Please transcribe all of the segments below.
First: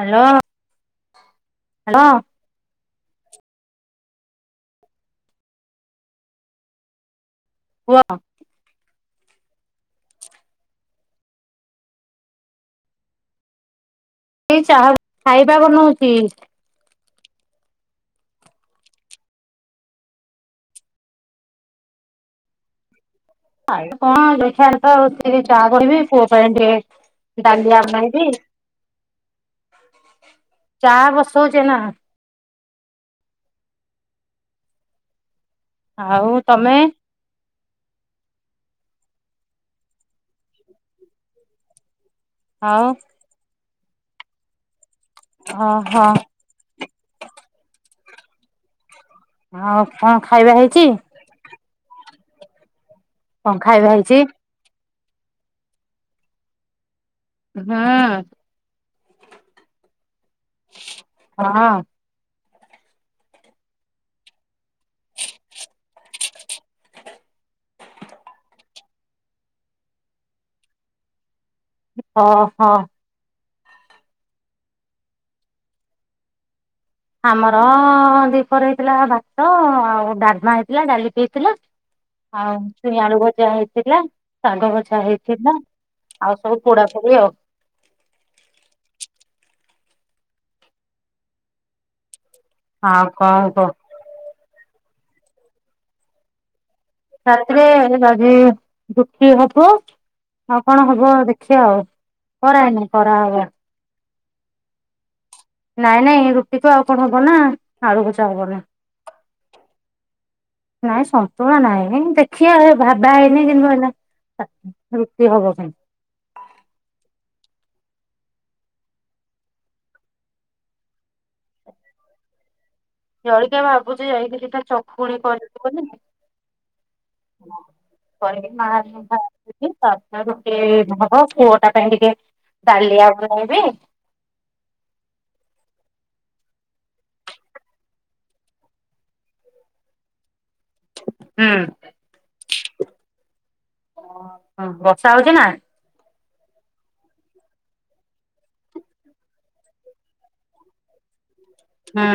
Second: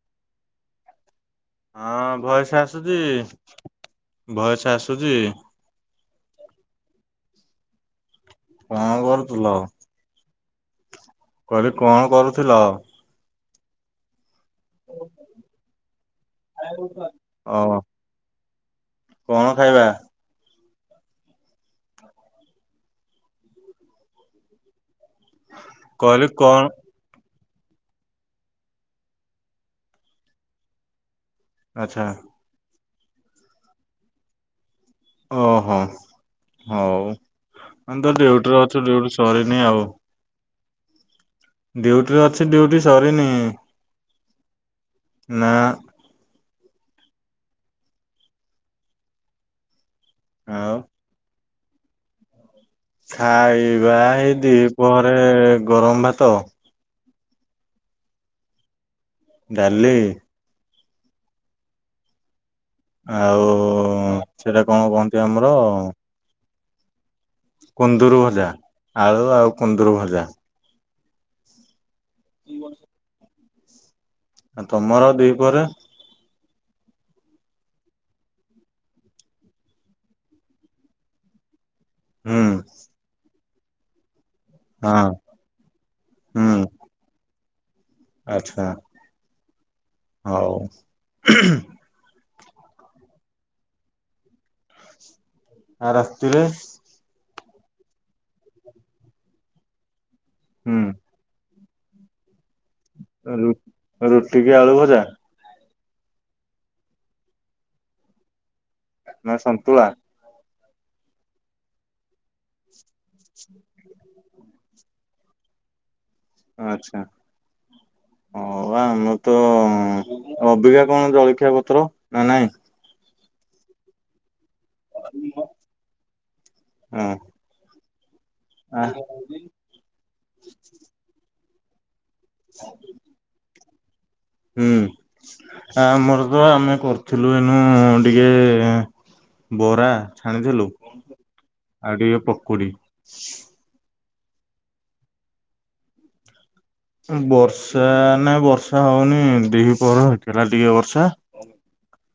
Hello. ହଁ voice ଆସୁଛି voice ଆସୁଛି ପୁଅ [unintelligible] ହାଲୋ। କହିଲି କଣ କରୁଥିଲ? ଏଇ ଚାହା ଖାଇବା ବନଉଥିଲି। ଓହ କଣ ଖାଇବା? ଖାଇବା କଣ ଦେଖିଆ ହଉ ସେଏ ଚାହା କରିବେ କହିଲି ପୁଅ ପାଇଁ କଣ ଟିକେ ଡାଲି [unintelligible] ଚା [unintelligible] ଆଚ୍ଛା ଓହୋ ଆଉ ତମେ ହଉ ଆମେ ତ ଡିଉଟିରେ ଅଛୁ ଡିଉଟି ସରିନି ଆଉ। [unintelligible] ଟିରେ ଅଛି ଡିଉଟି ଆଉ ସରିନି। ନା ଅ ହଁ। [inaudible] ଆଁ କଣ ଖାଇବା ଆଉ ହେଇଚି? ଖାଇବା ଏଇ ଦି ଘରେ ଗରମ ଭାତ ହଁ। ଡାଲି ହଁ। ଆଉ ସେଟା କଣ କହନ୍ତି ଆମର କୁନ୍ଦୁରୁ ଭଜା ଆଳୁ ଆଉ କୁନ୍ଦୁରୁ ଭଜା। ହଁ ହଁ। ଆଉ ତମର ଦିପହରେ ଆମର ଦିପରେ ହେଇଥିଲା ଭାତ ଆଉ ଡାଲମା ହେଇଥିଲା ଡାଲି ବି ହେଇଥିଲା। ହୁଁ ଆଉ ଛୁଇଁ ଆଳୁ ଯା ହେଇଥିଲା। ଶାଗ ଭଜା ହଁ ହେଇଥିଲା। ଆଉ ସବୁ ହୁଁ ପୋଡା ପୋଡି ଆଉ। ଆଚ୍ଛା ହଉ। ହଁ କହ କହୁ। ଆଉ ରାତିରେ। ରାତିରେ [unintelligible] ଦୁଃଖୀ ହବୁ। ଆଉ ହୁଁ କଣ ହବ? ଦେଖ [unintelligible] ଖରା ରୁ ଆଇଲା। ରୁଟି କି ଆଳୁ ଭଜା? ନାଇଁ ନାଇଁ ରୁଟିକୁ ଆଉ କଣ ହବ ନା। ଆଳୁ ଭଜା ହବନି। ନା ସନ୍ତୁଳା? ନାଇଁ ସନ୍ତୁଳା ନାଇଁ ଦେଖିବା [unintelligible] ରୁଟି ହବ ଖାଲି। ଆଛା। ହଁ ବା ଆମର ତ ଅବିକା କଣ ଜଳଖିଆ ପତ୍ର ନା ନାଇଁ? ଜଳିଖିଆ ଭାବୁଛି ଯାଇକି ଦି ଟା ଚକୁଳି କରି ଦବ ନି ତ ହଁ ଆ [unintelligible] [inaudible] କାଲି ଆପଣ ରହିବେ? ହୁଁ ଆମର ତ ଆମେ କରିଥିଲୁ। ଏନୁ ଟିକେ ବରା ଛାଣିଥିଲୁ। ହୁଁ ଆଉ ଟିକେ ପକୁଡି। ବର୍ଷା ହଉଛି ନା? ବର୍ଷା ନାଇ ବର୍ଷା ହଉନି ଦିପହରେ ହେଇଥିଲା ଟିକେ ବର୍ଷା। ହୁଁ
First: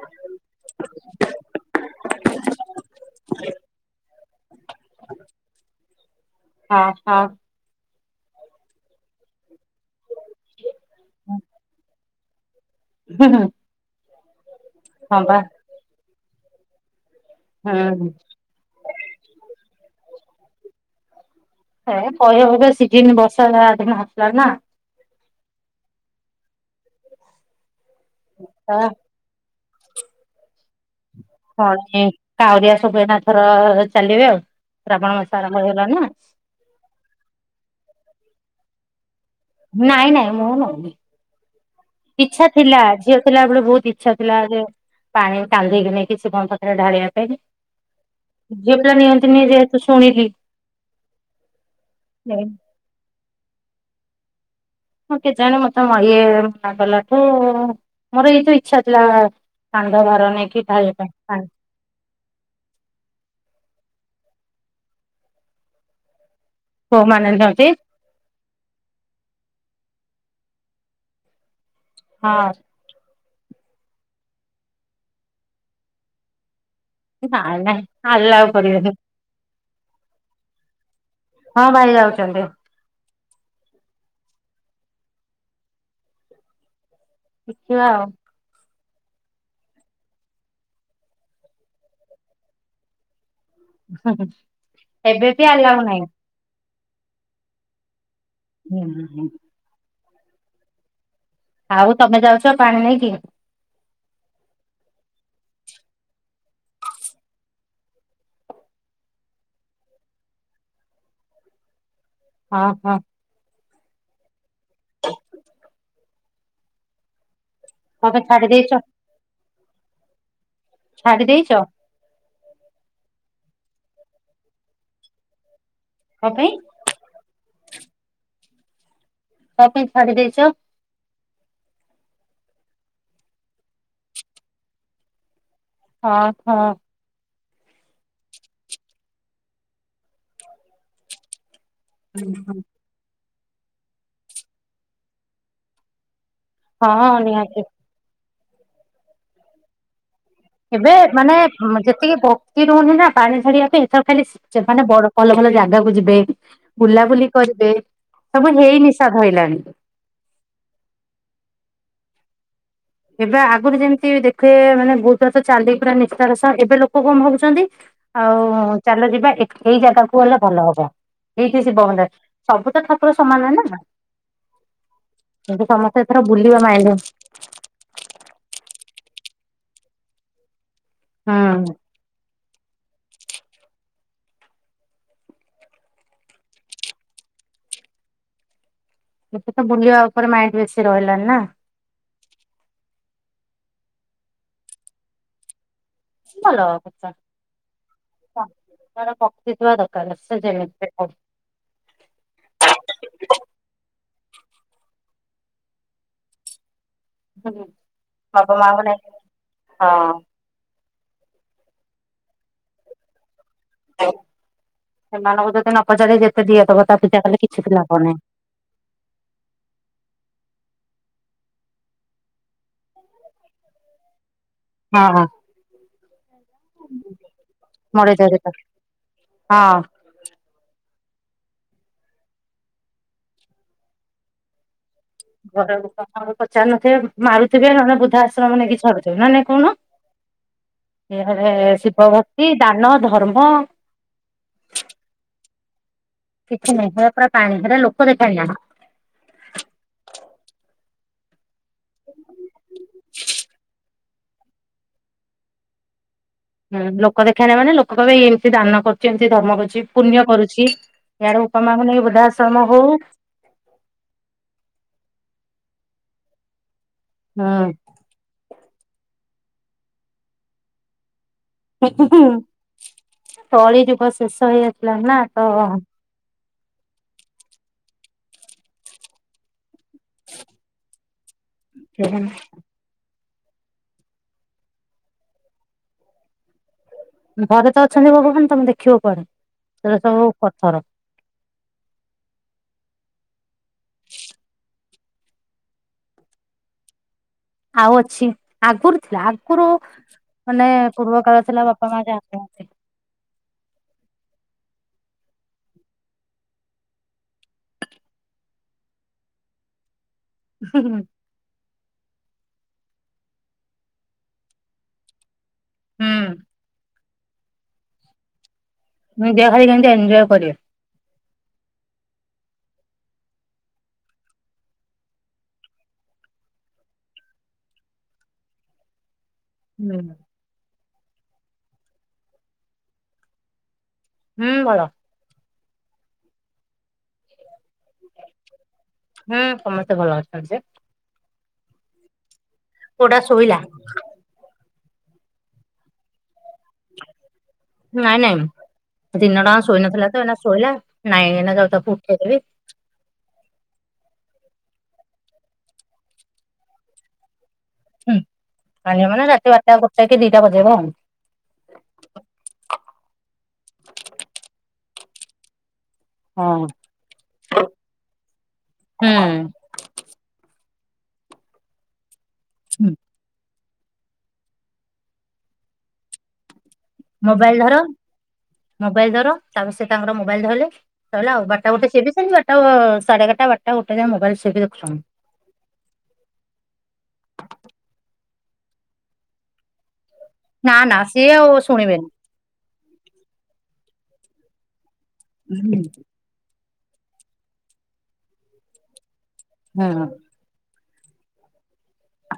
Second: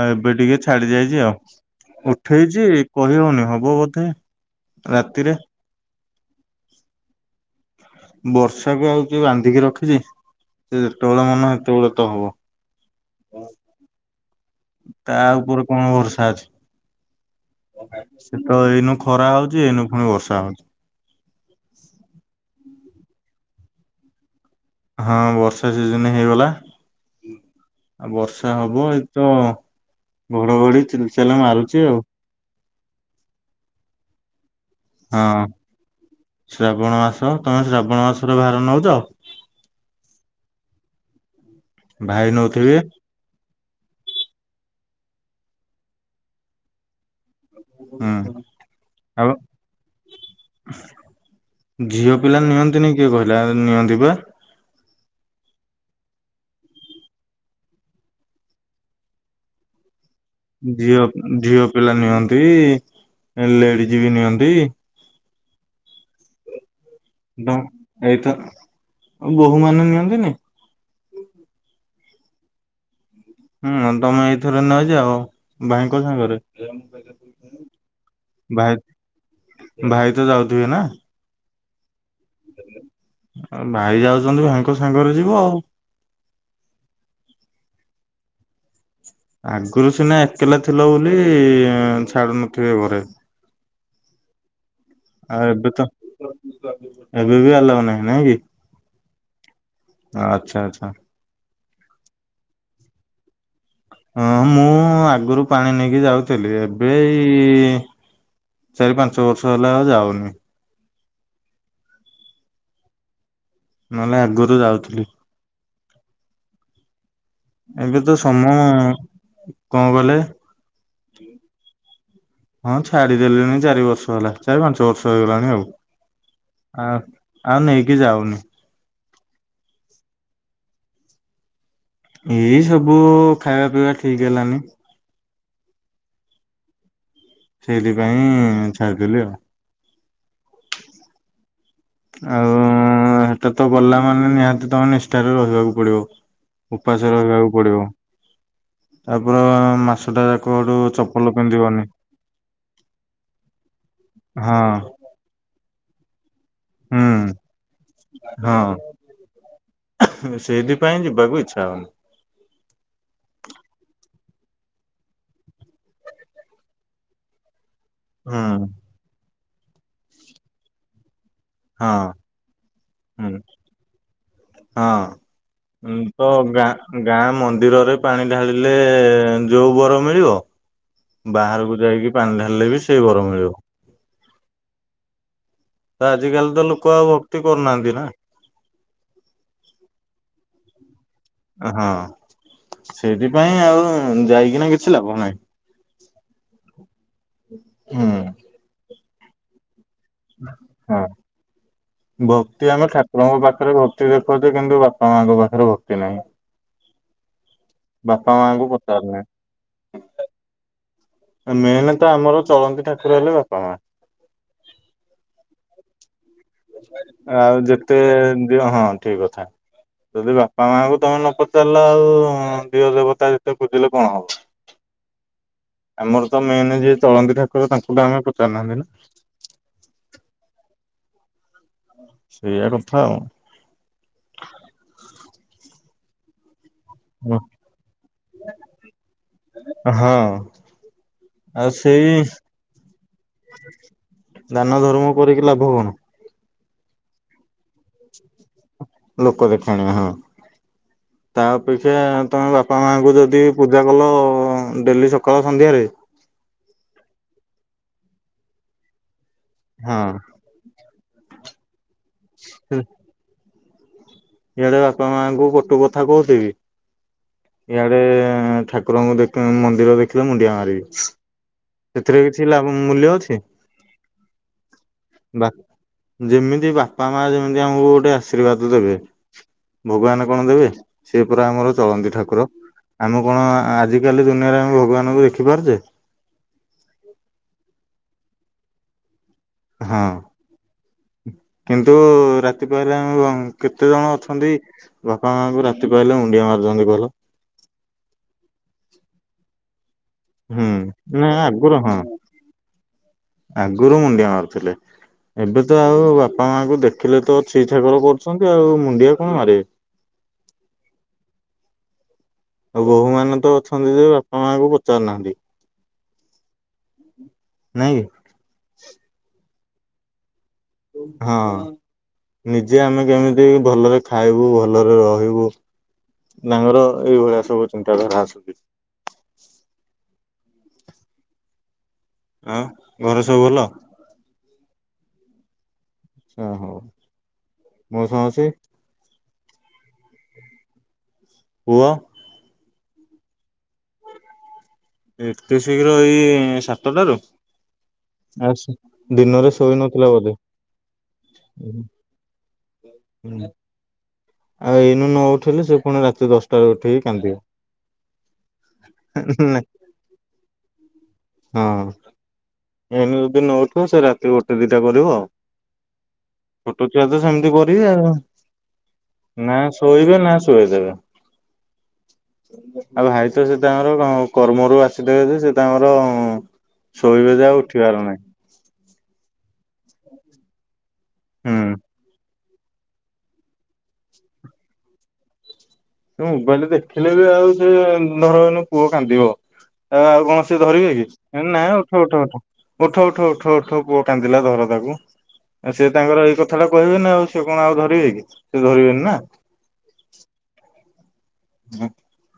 ଆଉ ଏବେ ଟିକେ ଛାଡି ଯାଇଛି ଆଉ। ଉଠେଇଛି କହି ହଉନି ହବ ବୋଧେ ରାତିରେ। ହଁ ହଁ। ବର୍ଷାକୁ ଆଉ କିଏ ବାନ୍ଧିକି ରଖିଛି। ସେ ଯେତେବେଳେ ମନ ସେତେବେଳେ ତ ହବ। ହୁଁ ହୁଁ। ତା ହଁ ବା ଉପରେ କଣ ବର୍ଷ ହୁଁ [unintelligible] ସେ ତ ଏଇନୁ ଖରା ହଉଛି ଏଇନୁ ପୁଣି ବର୍ଷା। ହଅନ୍ତ ଏ କହିବା କଥା। ସିିଜିନ୍ ବର୍ଷା ଦିନ ଆସିଲା ନା। ହଁ ବର୍ଷା ସିଜନ ହେଇଗଲା। ଆଉ ବର୍ଷା ହବ ଏଇତ ଘଡଘଡି ଚାଲ ହଁ ମାରୁଛି ଆଉ ଯେ କାଉରିିଆ ସବୁ ଏଇନା ଏଥର ଚାଲିବେ ଆଉ। ଶ୍ରାବଣ ହଁ ମାସ ଆରମ୍ଭ ହେଇଗଲା ନା ଶ୍ରାବଣ ମାସ ତମେ ଶ୍ରାବଣ ମାସ ତୁମେ ଭାର ନଉଚ। ନାଇଁ ନାଇଁ ମୁଁ ନଉନି। ଭାଇ ଇଚ୍ଛା ନଉଥିବେ ଥିଲା ଝିଅ ଥିଲାବେଳେ ବହୁତ ଇଚ୍ଛା ଥିଲା। ଯେ ପାଣି କାନ୍ଧେଇକି ନେଇକି ଶିବଙ୍କ କତିରେ ଢାଳିବା ପାଇଁ। ହଁ, ଝିଅ ପିଲା ଆଉ ନିଅନ୍ତିନି ଯେହେତୁ ଶୁଣିଲି ଝିଅ ପିଲା ନିଅନ୍ତିନି କିଏ କହିଲା ନିଅନ୍ତି ପା। ହଁ କେଜାଣେ ମୋତେ ମୋ ଇଏ ମନା କଲାଠୁ ମୋର ଏଇତ ଇଚ୍ଛା ଥିଲା ପାଣି ଭାର ନେଇକି ଢାଳିବା ଝିଅ ପାଇଁ ଝିଅ ପିଲା ନିଅନ୍ତି। ଏ ଲେଡି ଜି ବି ନିଅନ୍ତି। ପୁଅମାନେ ଡ ନିଅନ୍ତି ଏଇତ ଅ, ବହୁମାନେ ନିଅ ତିନି ହଁ। ହୁଁ ତୋମେ ଏଇଥର ନଇ ଯାଅ ଭାଇଙ୍କ ସାଙ୍ଗରେ। ଏ ନାଇଁ ନାଇଁ ଆଲାଓ ଭାଇ କରିିବେନି। ଭାଇ ହଁ ଭାଇ ଯାଉଛ ଆଉ ଭାଇ ଯାଉଚନ୍ତି। ଭାଇଙ୍କ ତୋ ସାଙ୍ଗରେ ଯିବ। ଦେଖିବା ଆଉ। ଆଗରୁ ସିନା ଏକେଲା ଥିଲ ବୋଲି ଛାଡୁ ନଥିବେ ଘରେ। ଆଉ ଏବେବି ଏବେ ତ ଆଲାଓ ନାହିଁ। ଏବେ ବି ଆଲାଓ ନାହିଁ ନାଇଁ କି? ନା ହଁ। ଆଚ୍ଛା, ଆଚ୍ଛା। ଆଉ ତୋମେ ଯାଉଛ ପାଣି ନେଇକି? ହଁ ମୁଁ ଆଗରୁ ପାଣି ନେଇକି ଯାଉଥିଲି। ଏବେ ଏଇ ଚାରି ପାଞ୍ଚ ବର୍ଷ ହେଲା ଆଉ ଯାଉନି। ହଁ, ହଁ। ନହେଲେ ଆଗରୁ ଯାଉଥିଲି। ଏବେ ତ କଣ ପାଇଁ ଛାଡି ସମୟ ଦେଇଛ କଣ କହିଲେ? ଛାଡି ଦେଇଚ? ହଁ ଛାଡି ଦେଲିଣି ଚାରି ବର୍ଷ ହେଲା। ଚାରି ପାଞ୍ଚ ବର୍ଷ ହେଇଗଲାଣି ଆଉ। କ ପାଇଁ? ଆଉ ଆଉ ନେଇକି ଯାଉନି। କ ପାଇଁ ଛାଡ଼ି ଦେଇଚ? ଏଇ ସବୁ ଖାଇବା ପିଇବା ଠିକ ହେଲାନି। ହଁ, ହଁ। ସେଇଥିପାଇଁ ଛାଡିଦେଲି ଆଉ। ହୁଁ, ହୁଁ। ଏଟା ତ ଗଲା ମାନେ ନିହାତି ତୋମେ ନିଷ୍ଠାରେ ରହିବାକୁ ପଡିବ। ହଁ ଉପାସେ ରହିବାକୁ ନିହାତି ପଡ଼ିବ। ତାପ ମାସ। [unintelligible] ଏବେ ମାନେ ଯେତିକି ଭକ୍ତି ରହୁନି ନା ପାଣି ଢାଳିବା ପାଇଁ ଇଚ୍ଛା ହେଉଚି ହଁ ସେମାନେ ଭଲ ଭଲ ଜାଗା କୁ ଜି ବେ। [inaudible] ବୁଲାବୁଲି ହୁଁ କରିବେ ସବୁ ହଁ ହେଇ ନିଶା ଧଇଲାନି। ସେଇଥିପାଇଁ ଯିବାକୁ ଇଚ୍ଛା ହଉନି ଏବେ ଆଗରୁ ଯେମିତି ଦେଖେ ମାନେ ବହୁତଥ ତ ଚାଲି ପୁରା ନିଷ୍ଠାର ସହ ଏବେ ଲୋକ କଣ ଭାବୁଛନ୍ତି ହୁଁ। ଆଉ ଚାଲ ଯିବା ଏଇ ଜାଗା କୁ ଗଲେ ଭଲ ହବ। ଏଇଠି ଶିବ ହଁ ମନ୍ଦିର ସବୁ ତ ଠାକୁର ହୁଁ ସମାନ ନା ହଁ। ଏବେ ଉଁ ସମସ୍ତେ ତ ଏଥର ବୁଲିବା ଗାଁ ମାଇ ଗାଁ ମନ୍ଦିରରେ ପାଣି ଢାଳିଲେ ଯୋଉ ବର ମିଳିବ। ହୁଁ ବାହାରକୁ ଯାଇକି ପାଣିଢାଳିଲେ ହେଲେ ବି ସେଇ ଘର ମିଳିବ। ତ ଆଜିକାଲି ତ ଲୋକ ଆଉ ଭକ୍ତି କରୁନାହାନ୍ତି ନା। ଏବେ ତ ବୁଲିବା ଉପରେ ମାଇଣ୍ଡ ବେଶୀ ରହିଲାନି। ନା ଉହୁଁ। ସେଇଥିପାଇଁ ଆଉ ଯାଇକିନା କିଛି ଲାଭ ନାଇଁ। ସେ ଭଲ। [inaudible] ପକିଥିବ ତ। [unintelligible] ହୁଁ ଭକ୍ତି ଆମେ ଠାକୁରଙ୍କ ପାଖରେ ଭକ୍ତି ଦେଖଉଚେ କିନ୍ତୁ କଣ ଆଙ୍କ ପାଖରେ ଭକ୍ତି ନାହି। ବାପା ମାଆ ଙ୍କୁ ନେଇ ପଚାରୁନେ ହଁ । ମେନ ତ ଆମର ଚଳନ୍ତି ଠାକୁର ହେଲେ ବାପା ମାଆ। ସେମାନଙ୍କୁ ଯଦି ନ ପଚାରି ଦିଅ ଦବ ତା ପୂଜା କଲେ ଆଉ କିଛି ବି ଲାଭ ଯେତେ ନାହିଁ ଦିଅ ହଁ ଠିକ କଥା ଯଦି ବାପା ମାଙ୍କ ତମେ ନ ପଚାରିଲା ଆଉ ଦିଅ ଦେବତା ଯେତେ ଖୋଜିଲେ କଣ ହେବ। ହଁ ହଁ। ଆମର ତ ମେନ୍ ଯିଏ ଚଳନ୍ତି ଠାକୁର ତାଙ୍କୁ ଟ ମଡେଇ ଆମେ ଦିଅ ପଚାରୁନାହାନ୍ତି ହଁ। ନା। ସେଇଆ କଥା ଆଉ। ଘର ଲୋକଙ୍କ କଥା କହୁଚି। ଚାଲୁନଥିବେ ହଁ ମାରୁଥିବେ ନହଲେ ବୃଦ୍ଧା ଆଶ୍ରମ ନେଇକି ଛଡୁଥିବେ ନ ନାଇ କହୁନ? ଏରେ ଆଉ ସେଇ ଶିବ ଭକ୍ତି, ଦାନ, ଧର୍ମ । କନ। [unintelligible] କିଛି ନାହିଁ। ପୁରା ପାଣି ପରା, ଲୋକ ଦେଖାଣିଆ। ଲୋକ ଦେଖାଣିଆ ହଁ। ତା ଅପେକ୍ଷା ତମେ ମାଙ୍କୁ ଯଦି ପୂଜା କଲ ଓ ଡେଲି ସକାଳ ସନ୍ଧ୍ୟାରେ ହୁଁ ଲୋକ ଦେଖାଣିଆ ମାନେ ଲୋକ କହିବେ ଇଏ ଏମିତି ଦାନ କରୁଛନ୍ତି। ସେ ଧର୍ମ କରୁଛି ହଁ ପୁଣ୍ୟ କରୁଛି। ଇଆଡେ ଉପମା ବନେଇ [unintelligible] ଇଆଡ଼େ ବାପା ମାଙ୍କୁ କଟୁ କଥା କହୁଥିବି ଇଆଡେ-ଏ-ଏ ଠାକୁରଙ୍କୁ ଦେଖ ହ ମନ୍ଦିର ଦେଖିଲେ ମୁଣ୍ଡିଆ ମାରିବି। ସେଥିରେ କିଛି ଲାଭ ମୂଲ୍ୟ ଅଛି କଳିଯୁଗ ଶେଷ ହେଇଆସିଲାଣି ନା ତ-ଅ-ଅ କି ବାପା ମା ଯେମିତି ଆମକୁ ଗୋଟେ ଆଶୀର୍ବାଦ ଦେବେ। ଭଗବାନ କଣ ଦେବେ? ସେ ପରା ଆମର ଚଳନ୍ତି ଠାକୁର। ଆମକୁ କଣ ଆ ଆଜିକାଲି ଦୁନିଆରେ ଆମେ ଭଗବାନଙ୍କୁ ଦେଖିପାରୁଛେ? ଘରେ ତ ଅଛନ୍ତି ଭଗବାନ ତମେ ଦେଖିବ କୁଆଡେ। ସେଇଟା ସବୁ ପଥର। କିନ୍ତୁ-ଉ-ଉ-ଉ ରାତି ପାଇଲେ ଆ-ଆ-ଆ କେତେ ଜଣ ଅଛନ୍ତି ବାପା ମାଙ୍କୁ ରାତି ପାଇଲେ ମୁଣ୍ଡିଆ ମାରୁିଛନ୍ତି କହିଲ? ଆଉ ଅଛି। ଆଗରୁ ଥିଲା, ଆଗରୁ ହୁଁ ମାନେ ପୂର୍ବ ନା କାଳ ଥିଲା ଆଗରୁ ବାପା ହଁ। ମା ଯାହା କୁହନ୍ତି ଆଗରୁ ମୁଣ୍ଡିଆ ମାର ଥିଲେ, ଏବେ ତ ଆଉ ବାପା ମାଙ୍କୁ ଦେଖିଲେ ତ ଛି ଛାକର କରୁଛନ୍ତି ଆଉ ମୁଣ୍ଡିଆ କଣ ମାରିବେ? ହୁଁ ହୁଁ। ଆଉ ବୋହୂ ମାନେ ତ ଅଛନ୍ତି ଯେ ବାପା ମାଙ୍କୁ ପଚାରୁନାହାନ୍ତି। ହୁଁ। ନାଇଁ କି? [unintelligible] ଭାଇ କେମିତି ଏଞ୍ଜୟ କରିବେ। ହଁ ନିଜେ ଆମେ କେମିତି ଭଲରେ ଖାଇବୁ ଭଲରେ ରହିବୁ। ତାଙ୍କର ଏଇଭଳିଆ ସବୁ ଚିନ୍ତାଧାରା ଆସୁଛି। ହୁଁ। ଆଉ ଘରେ ସବୁ ଭଲ? ହୁଁ ଭଲ। ଆଛା ହଉ। ମଉସା ମାଉସୀ? ହୁଁ ସମସ୍ତେ ଭଲ ଅଛନ୍ତି ଯେ। ପୁଅ? ପୁଅଟା ଶୋଇଲା। ଏତେ ଶୀଘ୍ର ଏଇ-ଇ-ଇ-ଇ ନାଇଁ ନାଇଁ ଦିନ ଦିନରେ ଟା ଶୋଇ ନଥିଲା ସୋଇନଥିଲା ତ, ବୋଧେ। ଏଇନା ଶୋଇଲା, ନାଇଁ ଏଇନା ଯାଉଛି ତାକୁ ଉଠେଇଦେବି। ଆଉ ଏଇନୁ ନ ଉଠେଇଲେ, ସେ ପୁଣି ରାତି ଦଶଟାରେ ଉଠେଇକି ହୁଁ ମାନିବ ମାନେ ରାତି କାନ୍ଦିବ। ନା ବାରଟା ଗୋଟେ କି ଦିଟା ବଜେଇବ ଆଉ। ହଁ ଏଇନେ ଯଦି ନ ଉଠିବ ସେ ରାତି ଗୋଟେ ଦିଟା କରିବୁ ଆଉ। ଛୋଟ ଛୁଆ ତ ସେମିତି କରିବେ ଆଉ। ହଁ ନା ଶୋଇବେ ନା ଶୋଆଇଦେବେ। ହୁଁ [inaudible] ଆଉ ଭାଇ ତ ସେ ତାଙ୍କର କ କର୍ମରୁ ଆସିଥାଏ, ଯେ ସେ ତାଙ୍କର ଶୋଇବେ ଯେ ଆଉ ମୋବାଇଲ ଧର, ଉଠିବାର ନାହିଁ ମୋବାଇଲ ଧର। ତାପରେ ସେ ତାଙ୍କର ମୋବାଇଲ ଧରିଲେ। ତହେଲା ଆଉ ବାଟା ହୁଁ। ବଟି ସେ ବି ସେମିତି ବାଟ୍ ତ ସାଢ଼େ ଏଗାରଟା, ବାରଟା, ଗୋଟେ, ଯାଇ ମୋବାଇଲ ସେ ବି ଦେଖୁଛନ୍ତି। ମୋବାଇଲରେ ଦେଖିଲେ ବି, ଆଉ ସେ ଧର ଏଇନେ ପୁଅ କାନ୍ଦିବ। ଆ ଆଉ କୌଣସି ନା ଧରିବେ ନା କି, ସିଏ ଆଉ ନାଇ ଉଠ ଶୁଣିବେନି। ଉଠ ଉଠ। ଉଠ ଉଠ ଉଠ ଉଠ ପୁଅ କାନ୍ଦିଲା ଧର ତାକୁ। ଆଉ ସେ ତାଙ୍କର ଏଇ କଥା କଥାଟା କହିବେନି ଆଉ, ସେ କଣ ଆଉ ଧରିବେ କି, ସେ ଧରିବେନି ନା। ଅହଁ ।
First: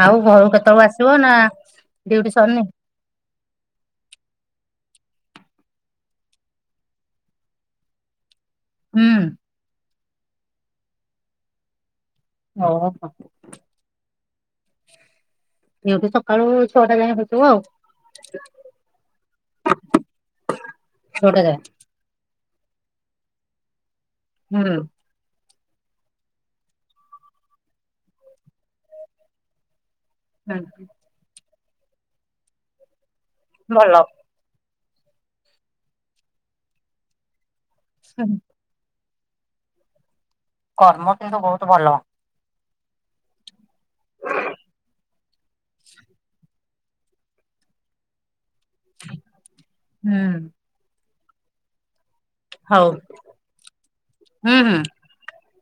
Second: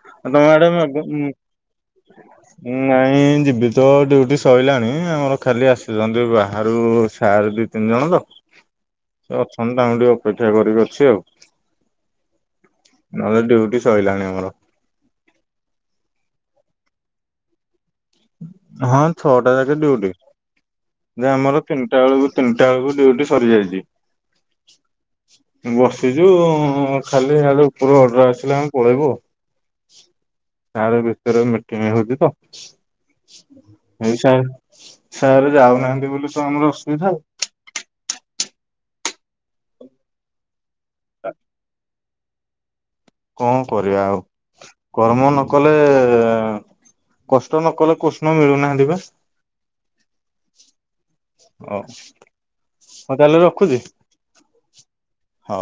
ଆଉ ତମ ଘରକୁ ଆଡେ କେତେବେଳ ଆସିବ ମେଘ ନା ଡିଉଟି ସରିନି? ଏ ବି ତ ଡ୍ୟୁଟି ସରିଲାଣି, ଆମର ଖାଲି ଆସିଛନ୍ତି ବାହାରୁ ସାର୍ ଦି ତିନି ଜଣ ତ। ସେ ହୁଁ ଅଛନ୍ତି ତାଙ୍କୁ ଟିକେ ଅପେକ୍ଷା କରିକି ଅଛି ଆଉ। ଓ ହୋ। ଲାଣି ଆମର ଏଇଠୁ ସକାଳୁ, ଛଅଟା ଯାଏ ହଉଥିବ ଆଉ। ହଁ ଛଅଟା ଯାକେ ଡିଉଟି, ଯେ ଛଅଟା ଯାଏଁ। ଆମର ତିନିଟା ବେଳକୁ ତିନିଟା ବେଳକୁ ଡିଉଟି ସରିଯାଇଛି। ହୁଁ। ବସିଛୁ ଖାଲି, ଆଡୁ ଉପରୁ ଅର୍ଡ଼ର ଆସିଲେ, ଆମେ ପଳେଇବୁ ଆଉ। ହୁଁ ସାର ଏବେ ବ୍ୟସ୍ତ ରହିମେ ପେମେଣ୍ଟ ହଉଚି ତ। ଭଲ। ହଉ ସାର। ସାରେ ଯାଉନାହାନ୍ତି ବୋଲି ତ ଆମର ଅସୁବିଧା ଆଉ। ହ କର୍ମ କିନ୍ତୁ ବହୁତ ଭଲ। କଣ? କରିବା ଆଉ କର୍ମ ନ କଲେ କଷ୍ଟ ନକଲେ କୃଷ୍ଣ ମିଳୁନାହିଁ। ହୁଁ। ହ। ହଉ ହୁଁ ହୁଁ। ହଉଁ।